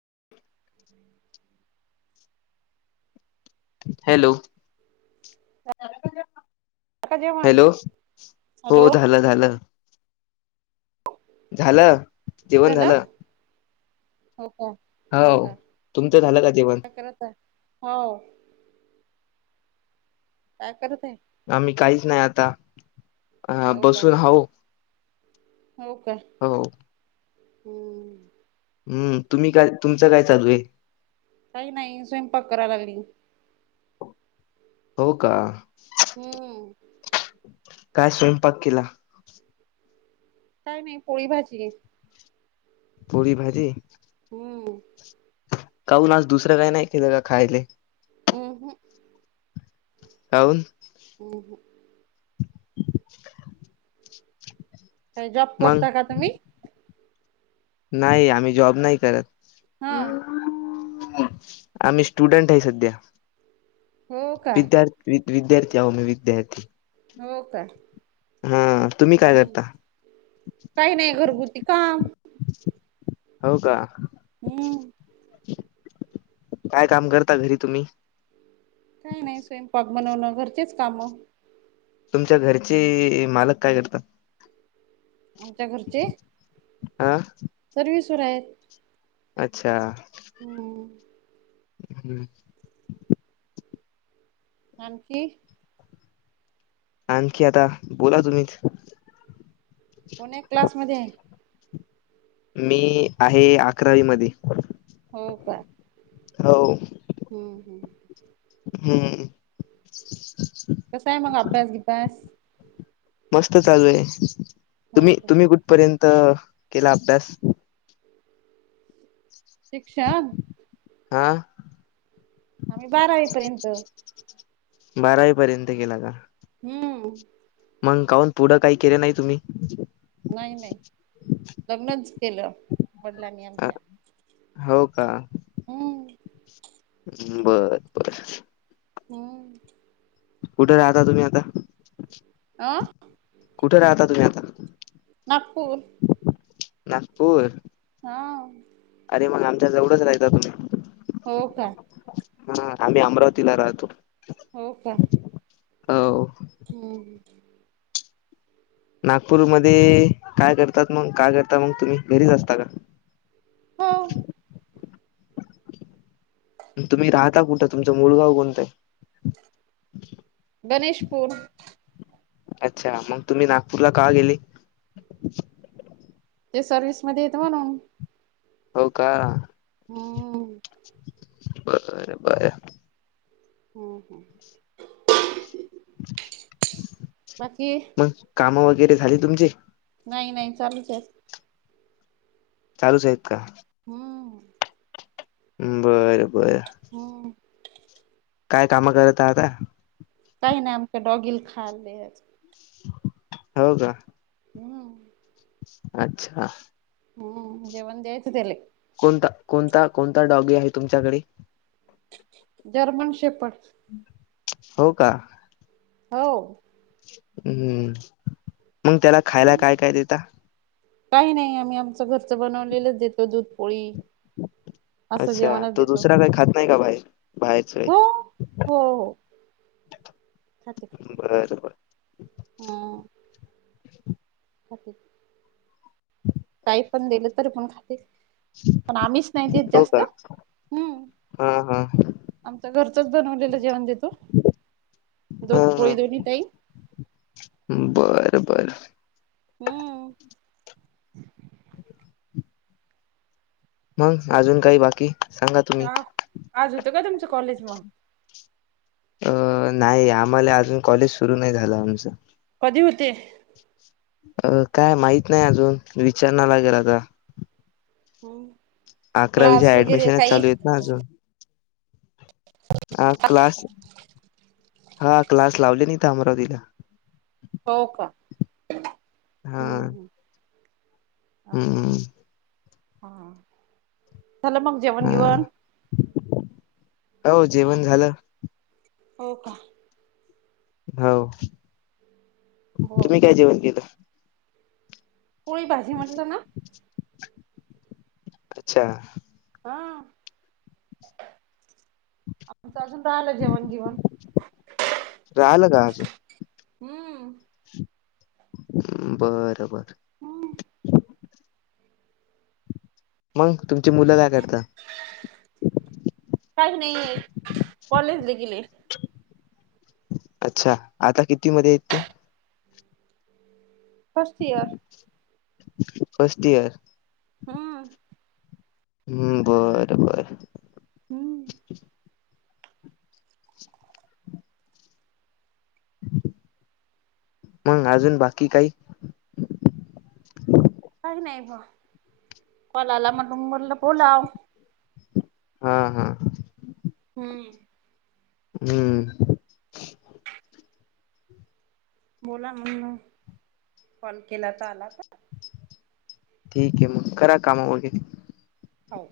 [inaudible] Hello, का जेवण hello, हो हॅलो झालं झालं. झालं. जेवण नंदला झालं हो का [unintelligible] हो, तुमचं झालं का जेवण? काय करत आहे. हो. काय करत आहे? आम्ही काहीच नाही आता, अ हो का बसून हाऊ हो काय? हम् हम्म, तुम्ही काय तुमचं काय चालू आहे? काही नाही स्वयपाक कराय लागली. हो का? हम्म. काय स्वयंपाक केला? काय नाही, पोळी- भाजी आहे. पोळी- भाजी? हम्म. काऊून आज दुसरं काही नाही केलं का खायला? हम हं. काऊन? हो हो. [inaudible] काय जॉब मग करता का तुम्ही? नाही आम्ही जॉब नाही करत. हा. आम्ही स्टुडंट आहे सध्या. हो का विद्यार्थ- विद्यार्थी आवोम विद्यार्थी हो काय? हम्म, तुम्ही काय करता? नाही घरगुती काम हो का? हम्म. काय काम करता घरी तुम्ही काय नाही स्वयंपाक बनवणं घरचेच काम तुमच्या घरचे मालक काय करतात आमच्या घरचे आह सर्विसवर आहेत अच्छा हम्म हम्म आणखी आणखी आता बोला तुम्हीच कोन्या क्लासमध्ये आहे मी आहे अकरावी मध्ये हो का हो हम् हम् हम्म कस आहे मग अभ्यास बीभ्यास मस्त चालू आहे हो तुम्ही का तुम्ही कुठ पर्यंत केला अभ्यास शिक्षा हा आम्ही बारावीपर्यंत बारावी पर्यंत केला का हम्म मग काउन पुढं काही केले नाही तुम्ही नाही नाही लग्नच केलं वडलांनी अ, आमच्या हो का हम्म बर बर हम् कुठे राहता तुम्ही आता अ कुठ राहता तुम्ही आता नागपूर नागपूर ह अ अरे मग आमच्या जवळंच राहयता तुम्ही हो का हा आम्ही अमरावतीला राहतो हो का हो हम्म नागपूरमध्ये काय करतात मग काय करता मग तुम्ही घरीच असता का हो तुम्ही राहता कुठ तुमं मूळ गाव कोणत ये गणेशपूर अच्छा मग तुम्ही नागपूरला का गेली ते सर्विसमध्ये येत म्हणून हो का हो [inaudible] बरं बरं हम् हम. बाकी [inaudible] मग काम वगैरे झाली तुमचे? नाही, नाही चालूचे. चालूच आहेत का? हम्म बरं बरं. हम्म [inaudible] काय कामं करत आता? काही नाही आमच्या डॉगीला खायला द्यायचं. हो का. हम्म अच्छा! हम्म जेवण द्यायचे त्याला. कोणता, कोणता, कोणता डॉगी आहे तुमच्याकडे? जर्मन शेफर्ड हो का. हो. हम्म, मग त्याला खायला काय काय देता? काही नाही, आम्ही आमचं घरचं बनवलेलंच देतो, दूधपोळी. [inaudible] अच्छा, तो दुसरा काही खात नाई का बाहेर? बाहेरच हो हो [inaudible] बरं बर हो. खात्यात. काही पण दिलं तरी पण खाते. पण आम्हीच नाही देत हो जास्त. का हम् [inaudible] हा हा आमच घरचंच बनवलेलं जेवण देतो. [inaudible] दूध पोळी दोन्ही टाईम. बर बर. हम्म. मग, अजून काही बाकी? सांगा तुम्ही आ. आज होतं का तुमचं कॉलेज मग? अं नाही, आम्हाला अजून कॉलेज सुरू नाही झालं आमचं. कधी होते? अ काय माहीत नाही अजून, विचारनार [unintelligible] हम्म, क्लास अकरावीच्या वगैरे ऍडमिशनच काही? चालू आहेत ना अजून हा क्लास, [inaudible] हा क्लास लावलेत इथं अमरावतीला. हो का. हा हम्म हम्. ओके, हम्म हम्म, झालं मग जेवण हा बिवण? हो, जेवण झालं. हो का. हो. हो तुम्ही काय जेवण केलं? पोळी भाजी म्हटलं ना. [inaudible] अच्छा. हा, [inaudible] आमचं आलं जेवण बिवण. राहिलं का हम्म, बर बर. हम मंग तुमची मुलं काय करतात? काही नाही, आहे कॉलेजला गेलेय. अच्छा, आता किती मध्ये येत ते. First year. First year. हां. हम्म, बरं बर. हम्म, मंग, अजून बाकी काही, काही नाही, कॉल आला म्हणल बोलाव. हा हा. हम्म, हम्म, बोला म्हग, कॉल केला तर आला आता. ठीक आहे मग, करा कामं मग. ह ओ